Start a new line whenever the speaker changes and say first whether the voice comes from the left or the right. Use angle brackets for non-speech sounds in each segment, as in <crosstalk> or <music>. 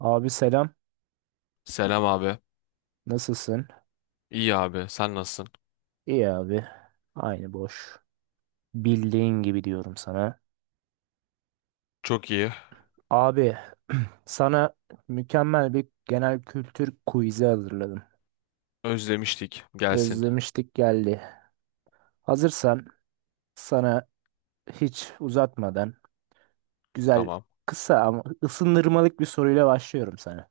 right: Abi selam.
left: Selam abi.
right: Nasılsın?
left: İyi abi. Sen nasılsın?
right: İyi abi. Aynı boş. Bildiğin gibi diyorum sana.
left: Çok iyi.
right: Abi sana mükemmel bir genel kültür quiz'i hazırladım.
left: Özlemiştik. Gelsin.
right: Özlemiştik geldi. Hazırsan sana hiç uzatmadan güzel
left: Tamam.
right: kısa ama ısındırmalık bir soruyla başlıyorum sana.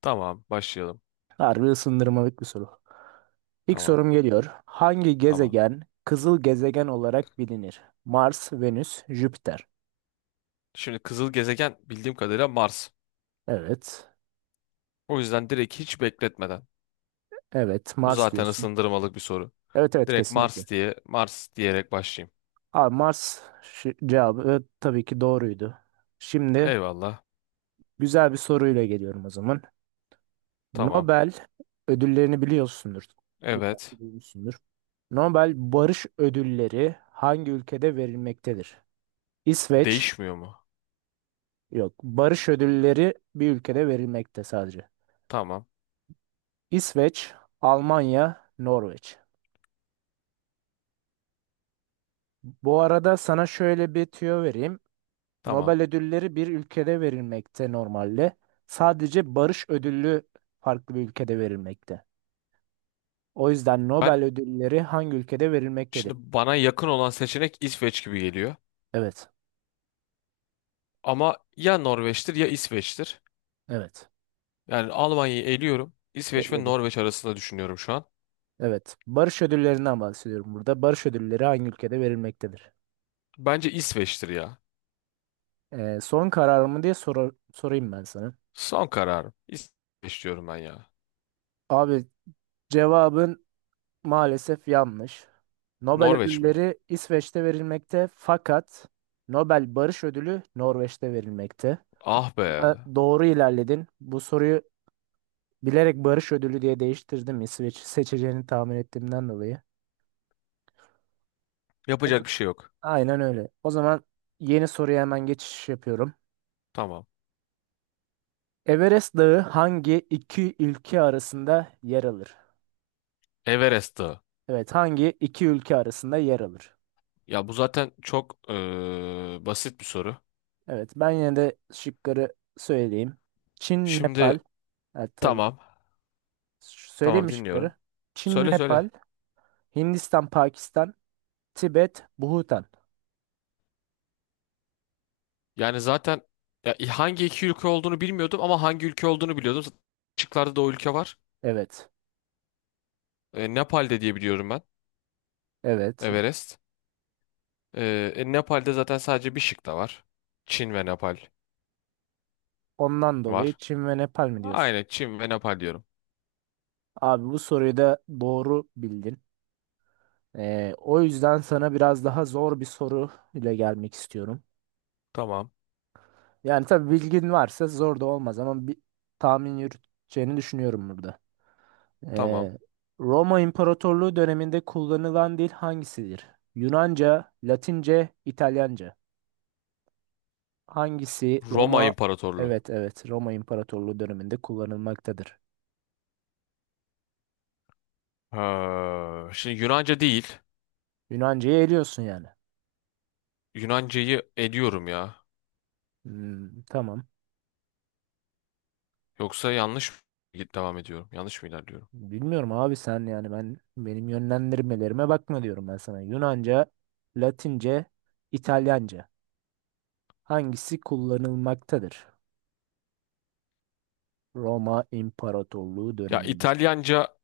left: Tamam. Başlayalım.
right: Harbi ısındırmalık bir soru. İlk
left: Tamam.
right: sorum geliyor. Hangi
left: Tamam.
right: gezegen kızıl gezegen olarak bilinir? Mars, Venüs, Jüpiter.
left: Şimdi kızıl gezegen bildiğim kadarıyla Mars.
right: Evet.
left: O yüzden direkt hiç bekletmeden.
right: Evet,
left: Bu
right: Mars
left: zaten
right: diyorsun.
left: ısındırmalık bir soru.
right: Evet, evet,
left: Direkt
right: kesinlikle.
left: Mars diye Mars diyerek başlayayım.
right: Abi Mars, cevabı tabii ki doğruydu. Şimdi
left: Eyvallah.
right: güzel bir soruyla geliyorum o zaman.
left: Tamam.
right: Nobel ödüllerini biliyorsundur. İlla ki
left: Evet.
right: duymuşsundur. Nobel Barış Ödülleri hangi ülkede verilmektedir? İsveç,
left: Değişmiyor mu?
right: yok. Barış Ödülleri bir ülkede verilmekte sadece.
left: Tamam.
right: İsveç, Almanya, Norveç. Bu arada sana şöyle bir tüyo vereyim.
left: Tamam.
right: Nobel ödülleri bir ülkede verilmekte normalde. Sadece barış ödülü farklı bir ülkede verilmekte. O yüzden
left: Ben
right: Nobel ödülleri hangi ülkede verilmektedir?
left: şimdi bana yakın olan seçenek İsveç gibi geliyor.
right: Evet,
left: Ama ya Norveç'tir ya İsveç'tir.
right: evet.
left: Yani Almanya'yı eliyorum. İsveç ve
right: Ekledim.
left: Norveç arasında düşünüyorum şu an.
right: Evet. Barış ödüllerinden bahsediyorum burada. Barış ödülleri hangi ülkede verilmektedir?
left: Bence İsveç'tir ya.
right: Son kararımı diye sorayım ben sana.
left: Son kararım. İsveç diyorum ben ya.
right: Abi cevabın maalesef yanlış. Nobel
left: Norveç mi?
right: ödülleri İsveç'te verilmekte, fakat Nobel Barış Ödülü Norveç'te verilmekte.
left: Ah be.
right: Doğru ilerledin. Bu soruyu bilerek barış ödülü diye değiştirdim, İsveç seçeceğini tahmin ettiğimden dolayı. O z-
left: Yapacak bir şey yok.
right: Aynen öyle. O zaman yeni soruya hemen geçiş yapıyorum.
left: Tamam.
right: Everest Dağı hangi iki ülke arasında yer alır?
left: Everest Dağı.
right: Evet, hangi iki ülke arasında yer alır?
left: Ya bu zaten çok basit bir soru.
right: Evet, ben yine de şıkları söyleyeyim. Çin, Nepal.
left: Şimdi
right: Evet, tabii.
left: tamam.
right: Söyleyeyim
left: Tamam
right: mi şıkları?
left: dinliyorum.
right: Çin,
left: Söyle söyle.
right: Nepal, Hindistan, Pakistan, Tibet, Bhutan.
left: Yani zaten ya, hangi iki ülke olduğunu bilmiyordum ama hangi ülke olduğunu biliyordum. Zaten şıklarda da o ülke var.
right: Evet,
left: E, Nepal'de diye biliyorum ben.
right: evet.
left: Everest. Nepal'de zaten sadece bir şık da var. Çin ve Nepal
right: Ondan dolayı
left: var.
right: Çin ve Nepal mi diyorsun?
left: Aynen Çin ve Nepal diyorum.
right: Abi bu soruyu da doğru bildin. O yüzden sana biraz daha zor bir soru ile gelmek istiyorum.
left: Tamam,
right: Yani tabii bilgin varsa zor da olmaz, ama bir tahmin yürüteceğini düşünüyorum burada.
left: tamam.
right: Ee, Roma İmparatorluğu döneminde kullanılan dil hangisidir? Yunanca, Latince, İtalyanca. Hangisi
left: Roma
right: Roma?
left: İmparatorluğu.
right: Evet, evet, Roma İmparatorluğu döneminde kullanılmaktadır.
left: Ha, şimdi Yunanca değil.
right: Yunanca'yı eliyorsun yani.
left: Yunancayı ediyorum ya.
right: Hmm, tamam.
left: Yoksa yanlış mı devam ediyorum? Yanlış mı ilerliyorum?
right: Bilmiyorum abi, sen yani ben, benim yönlendirmelerime bakma diyorum ben sana. Yunanca, Latince, İtalyanca. Hangisi kullanılmaktadır? Roma İmparatorluğu
left: Ya
right: döneminde.
left: İtalyanca,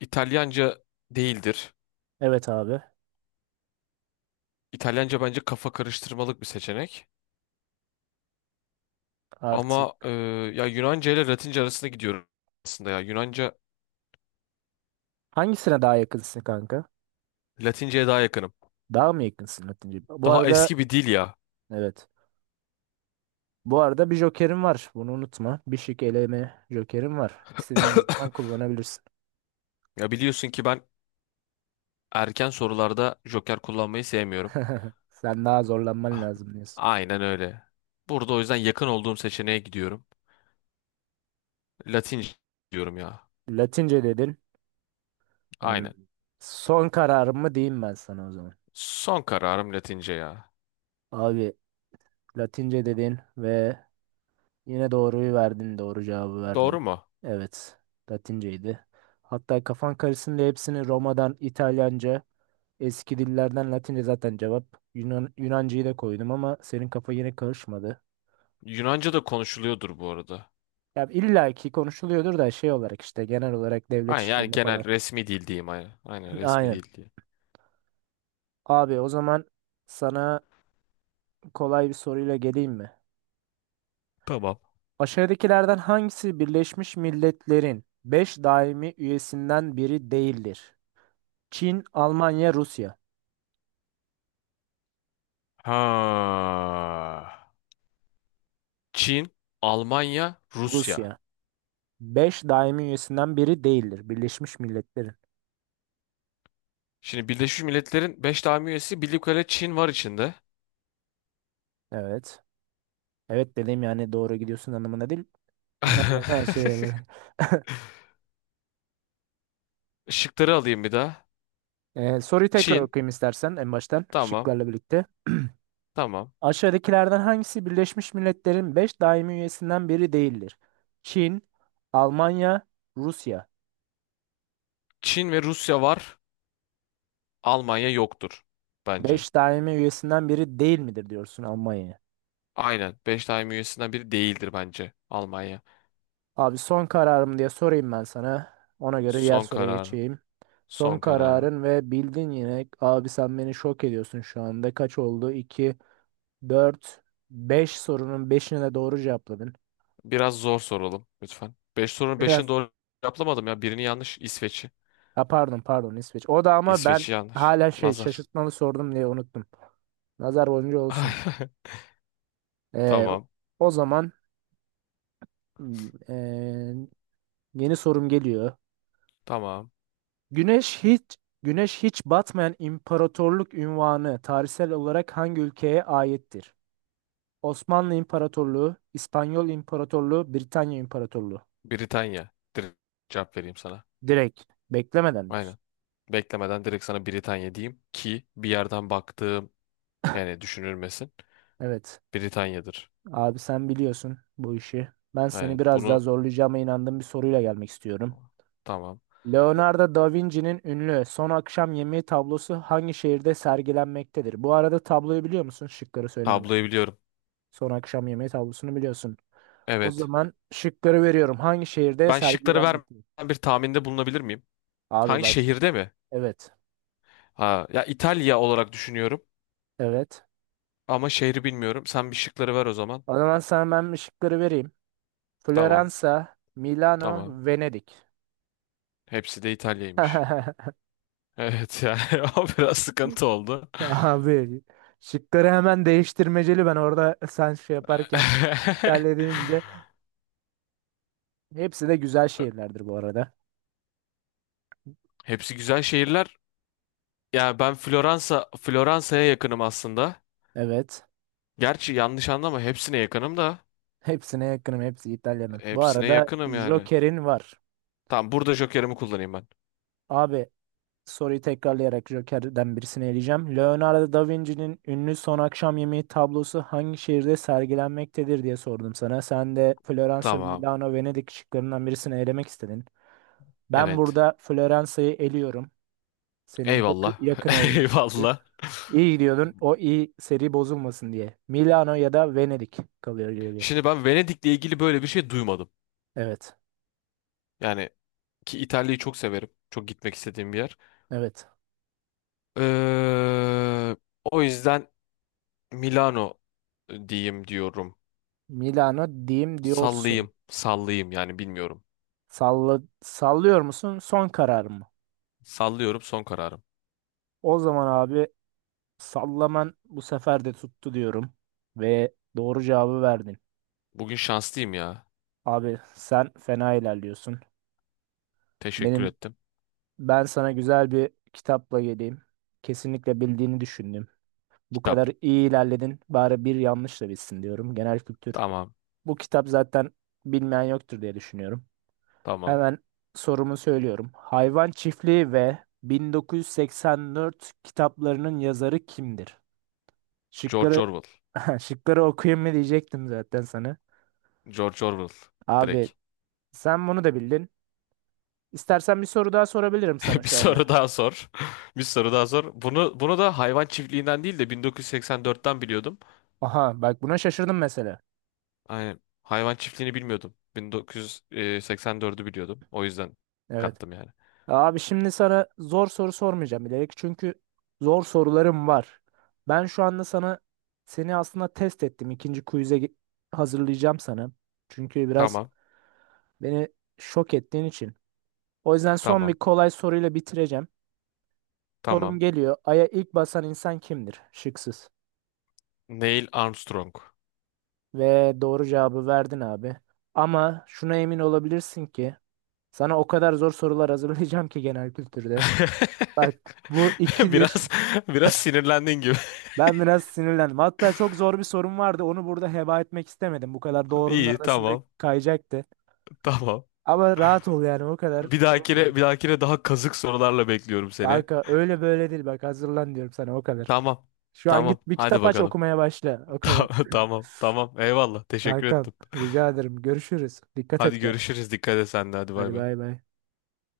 left: İtalyanca değildir.
right: Evet abi,
left: İtalyanca bence kafa karıştırmalık bir seçenek.
right: artık
left: Ama ya Yunanca ile Latince arasında gidiyorum aslında ya. Yunanca,
right: hangisine daha yakınsın kanka?
left: Latince'ye daha yakınım.
right: Daha mı yakınsın Latince? Bu
left: Daha
right: arada
left: eski bir dil ya.
right: evet. Bu arada bir jokerim var. Bunu unutma. Bir şık eleme jokerim var. İstediğin bir
left: <laughs>
right: zaman kullanabilirsin.
left: Ya biliyorsun ki ben erken sorularda joker kullanmayı sevmiyorum.
right: <laughs> Sen daha zorlanman
left: Ah,
right: lazım diyorsun.
left: Aynen öyle. Burada o yüzden yakın olduğum seçeneğe gidiyorum. Latince diyorum ya.
right: Latince dedin. Yani
left: Aynen.
right: son kararımı diyeyim ben sana o zaman.
left: Son kararım Latince ya.
right: Abi Latince dedin ve yine doğruyu verdin, doğru cevabı verdin.
left: Doğru mu?
right: Evet, Latinceydi. Hatta kafan karışsın diye hepsini Roma'dan, İtalyanca, eski dillerden Latince zaten cevap. Yunancayı da koydum ama senin kafa yine karışmadı.
left: Yunanca da konuşuluyordur bu arada.
right: Ya illa ki konuşuluyordur da, şey olarak işte genel olarak devlet
left: Aynen yani
right: işlerinde falan.
left: genel resmi dil diyeyim aynen. Aynen
right: <laughs>
left: resmi
right: Aynen.
left: dil diye.
right: Abi o zaman sana kolay bir soruyla geleyim mi?
left: Tamam.
right: Aşağıdakilerden hangisi Birleşmiş Milletler'in 5 daimi üyesinden biri değildir? Çin, Almanya, Rusya.
left: Ha. Çin, Almanya, Rusya.
right: Rusya, beş daimi üyesinden biri değildir Birleşmiş Milletler'in.
left: Şimdi Birleşmiş Milletler'in 5 daimi üyesi bildiğim kadarıyla Çin var içinde.
right: Evet. Evet dedim, yani doğru gidiyorsun anlamına değil. Ona anlama şey <laughs>
left: <laughs>
right: olarak.
left: Şıkları alayım bir daha.
right: Soruyu tekrar
left: Çin.
right: okuyayım istersen en baştan
left: Tamam.
right: şıklarla birlikte.
left: Tamam.
right: Aşağıdakilerden hangisi Birleşmiş Milletler'in 5 daimi üyesinden biri değildir? Çin, Almanya, Rusya.
left: Çin ve Rusya var. Almanya yoktur bence.
right: 5 daimi üyesinden biri değil midir diyorsun Almanya'ya.
left: Aynen. Beş daim üyesinden biri değildir bence Almanya.
right: Abi son kararım diye sorayım ben sana. Ona göre diğer
left: Son
right: soruya
left: kararım.
right: geçeyim. Son
left: Son kararım.
right: kararın ve bildin yine. Abi sen beni şok ediyorsun şu anda. Kaç oldu? 2, 4, 5 sorunun 5'ine de doğru cevapladın.
left: Biraz zor soralım lütfen. Beş
right: <laughs>
left: sorunun beşini
right: Biraz,
left: doğru cevaplamadım ya. Birini yanlış. İsveç'i.
right: ha, pardon pardon İsveç. O da, ama ben
left: İsveç'i yanlış.
right: hala şey,
left: Nazar.
right: şaşırtmalı sordum diye unuttum. Nazar boncuğu olsun.
left: <laughs>
right: Ee, o
left: Tamam.
right: o zaman hmm, ee, yeni sorum geliyor.
left: Tamam.
right: Güneş hiç Güneş hiç batmayan imparatorluk unvanı tarihsel olarak hangi ülkeye aittir? Osmanlı İmparatorluğu, İspanyol İmparatorluğu, Britanya İmparatorluğu.
left: Britanya. Direkt cevap vereyim sana.
right: Direkt beklemeden
left: Aynen.
right: diyorsun.
left: Beklemeden direkt sana Britanya diyeyim ki bir yerden baktığım yani düşünülmesin.
right: Evet.
left: Britanya'dır.
right: Abi sen biliyorsun bu işi. Ben seni
left: Aynen.
right: biraz daha
left: Bunu
right: zorlayacağıma inandığım bir soruyla gelmek istiyorum.
left: tamam.
right: Leonardo da Vinci'nin ünlü Son Akşam Yemeği tablosu hangi şehirde sergilenmektedir? Bu arada tabloyu biliyor musun? Şıkları söylemeden.
left: Tabloyu biliyorum.
right: Son Akşam Yemeği tablosunu biliyorsun. O
left: Evet.
right: zaman şıkları veriyorum. Hangi şehirde
left: Ben şıkları
right: sergilenmektedir?
left: vermeden bir tahminde bulunabilir miyim?
right: Abi
left: Hangi
right: bak.
left: şehirde mi?
right: Evet.
left: Ha, ya İtalya olarak düşünüyorum
right: Evet.
left: ama şehri bilmiyorum. Sen bir şıkları ver o zaman.
right: O zaman sana ben bir şıkları vereyim.
left: Tamam.
right: Floransa, Milano,
left: Tamam.
right: Venedik.
left: Hepsi de İtalya'ymış.
right: <laughs>
left: Evet yani <laughs> o biraz sıkıntı oldu.
right: Abi, şıkları hemen değiştirmeceli ben orada, sen şey yaparken İtalya deyince, hepsi de güzel
left: <laughs>
right: şehirlerdir bu arada.
left: Hepsi güzel şehirler. Yani ben Floransa'ya yakınım aslında.
right: Evet.
left: Gerçi yanlış anlama hepsine yakınım da.
right: Hepsine yakınım. Hepsi İtalya'nın. Bu
left: Hepsine
right: arada
left: yakınım yani.
right: Joker'in var.
left: Tamam burada jokerimi kullanayım ben.
right: Abi, soruyu tekrarlayarak Joker'den birisini eleyeceğim. Leonardo da Vinci'nin ünlü Son Akşam Yemeği tablosu hangi şehirde sergilenmektedir diye sordum sana. Sen de Floransa,
left: Tamam.
right: Milano, Venedik şıklarından birisini elemek istedin. Ben
left: Evet.
right: burada Floransa'yı eliyorum. Senin yakı-
left: Eyvallah.
right: yakın olduğun
left: <laughs>
right: şıkkı.
left: Eyvallah.
right: İyi gidiyordun. O iyi seri bozulmasın diye. Milano ya da Venedik kalıyor geriye.
left: Şimdi ben Venedik'le ilgili böyle bir şey duymadım.
right: Evet.
left: Yani ki İtalya'yı çok severim. Çok gitmek istediğim bir yer.
right: Evet.
left: Ee, o yüzden Milano diyeyim diyorum.
right: Milano diyeyim diyorsun.
left: Sallayayım. Sallayayım yani bilmiyorum.
right: Salla, sallıyor musun? Son karar mı?
left: Sallıyorum son kararım.
right: O zaman abi, sallaman bu sefer de tuttu diyorum ve doğru cevabı verdin.
left: Bugün şanslıyım ya.
right: Abi sen fena ilerliyorsun.
left: Teşekkür
right: Benim
left: ettim.
right: ben sana güzel bir kitapla geleyim. Kesinlikle bildiğini düşündüm. Bu
left: Kitap.
right: kadar iyi ilerledin. Bari bir yanlış da bilsin diyorum. Genel kültür.
left: Tamam.
right: Bu kitap zaten, bilmeyen yoktur diye düşünüyorum.
left: Tamam.
right: Hemen sorumu söylüyorum. Hayvan Çiftliği ve 1984 kitaplarının yazarı kimdir?
left: George
right: Şıkları
left: Orwell.
right: <laughs> şıkları okuyayım mı diyecektim zaten sana.
left: George Orwell.
right: Abi
left: Direkt.
right: sen bunu da bildin. İstersen bir soru daha sorabilirim sana
left: <laughs> Bir
right: şu
left: soru
right: anda.
left: daha sor. <laughs> Bir soru daha sor. Bunu da hayvan çiftliğinden değil de 1984'ten biliyordum.
right: Aha bak, buna şaşırdım mesela.
left: Aynen. Hayvan çiftliğini bilmiyordum. 1984'ü biliyordum. O yüzden
right: Evet.
left: kattım yani.
right: Abi şimdi sana zor soru sormayacağım bilerek, çünkü zor sorularım var. Ben şu anda sana, seni aslında test ettim. İkinci quiz'e hazırlayacağım sana. Çünkü biraz
left: Tamam.
right: beni şok ettiğin için. O yüzden son bir
left: Tamam.
right: kolay soruyla bitireceğim. Sorum
left: Tamam.
right: geliyor. Ay'a ilk basan insan kimdir? Şıksız.
left: Neil Armstrong.
right: Ve doğru cevabı verdin abi. Ama şuna emin olabilirsin ki sana o kadar zor sorular hazırlayacağım ki genel kültürde.
left: <laughs>
right: Bak, bu ikidir.
left: Biraz biraz sinirlendin gibi.
right: Ben biraz sinirlendim. Hatta çok zor bir sorum vardı. Onu burada heba etmek istemedim. Bu kadar
left: <laughs>
right: doğrunun
left: İyi,
right: arasında
left: tamam.
right: kayacaktı.
left: Tamam.
right: Ama rahat ol yani, o kadar. Onu diyorum.
left: Bir dahakine daha kazık sorularla bekliyorum seni.
right: Kanka öyle böyle değil, bak hazırlan diyorum sana o kadar.
left: Tamam.
right: Şu an git
left: Tamam.
right: bir
left: Hadi
right: kitap aç,
left: bakalım.
right: okumaya başla. O
left: <laughs>
right: kadar.
left: Tamam. Tamam. Tamam. Eyvallah.
right: <laughs>
left: Teşekkür
right: Kankam
left: ettim.
right: rica ederim. Görüşürüz. Dikkat et
left: Hadi
right: kendine.
left: görüşürüz. Dikkat et sen de. Hadi bay
right: Hadi
left: bay.
right: bay bay.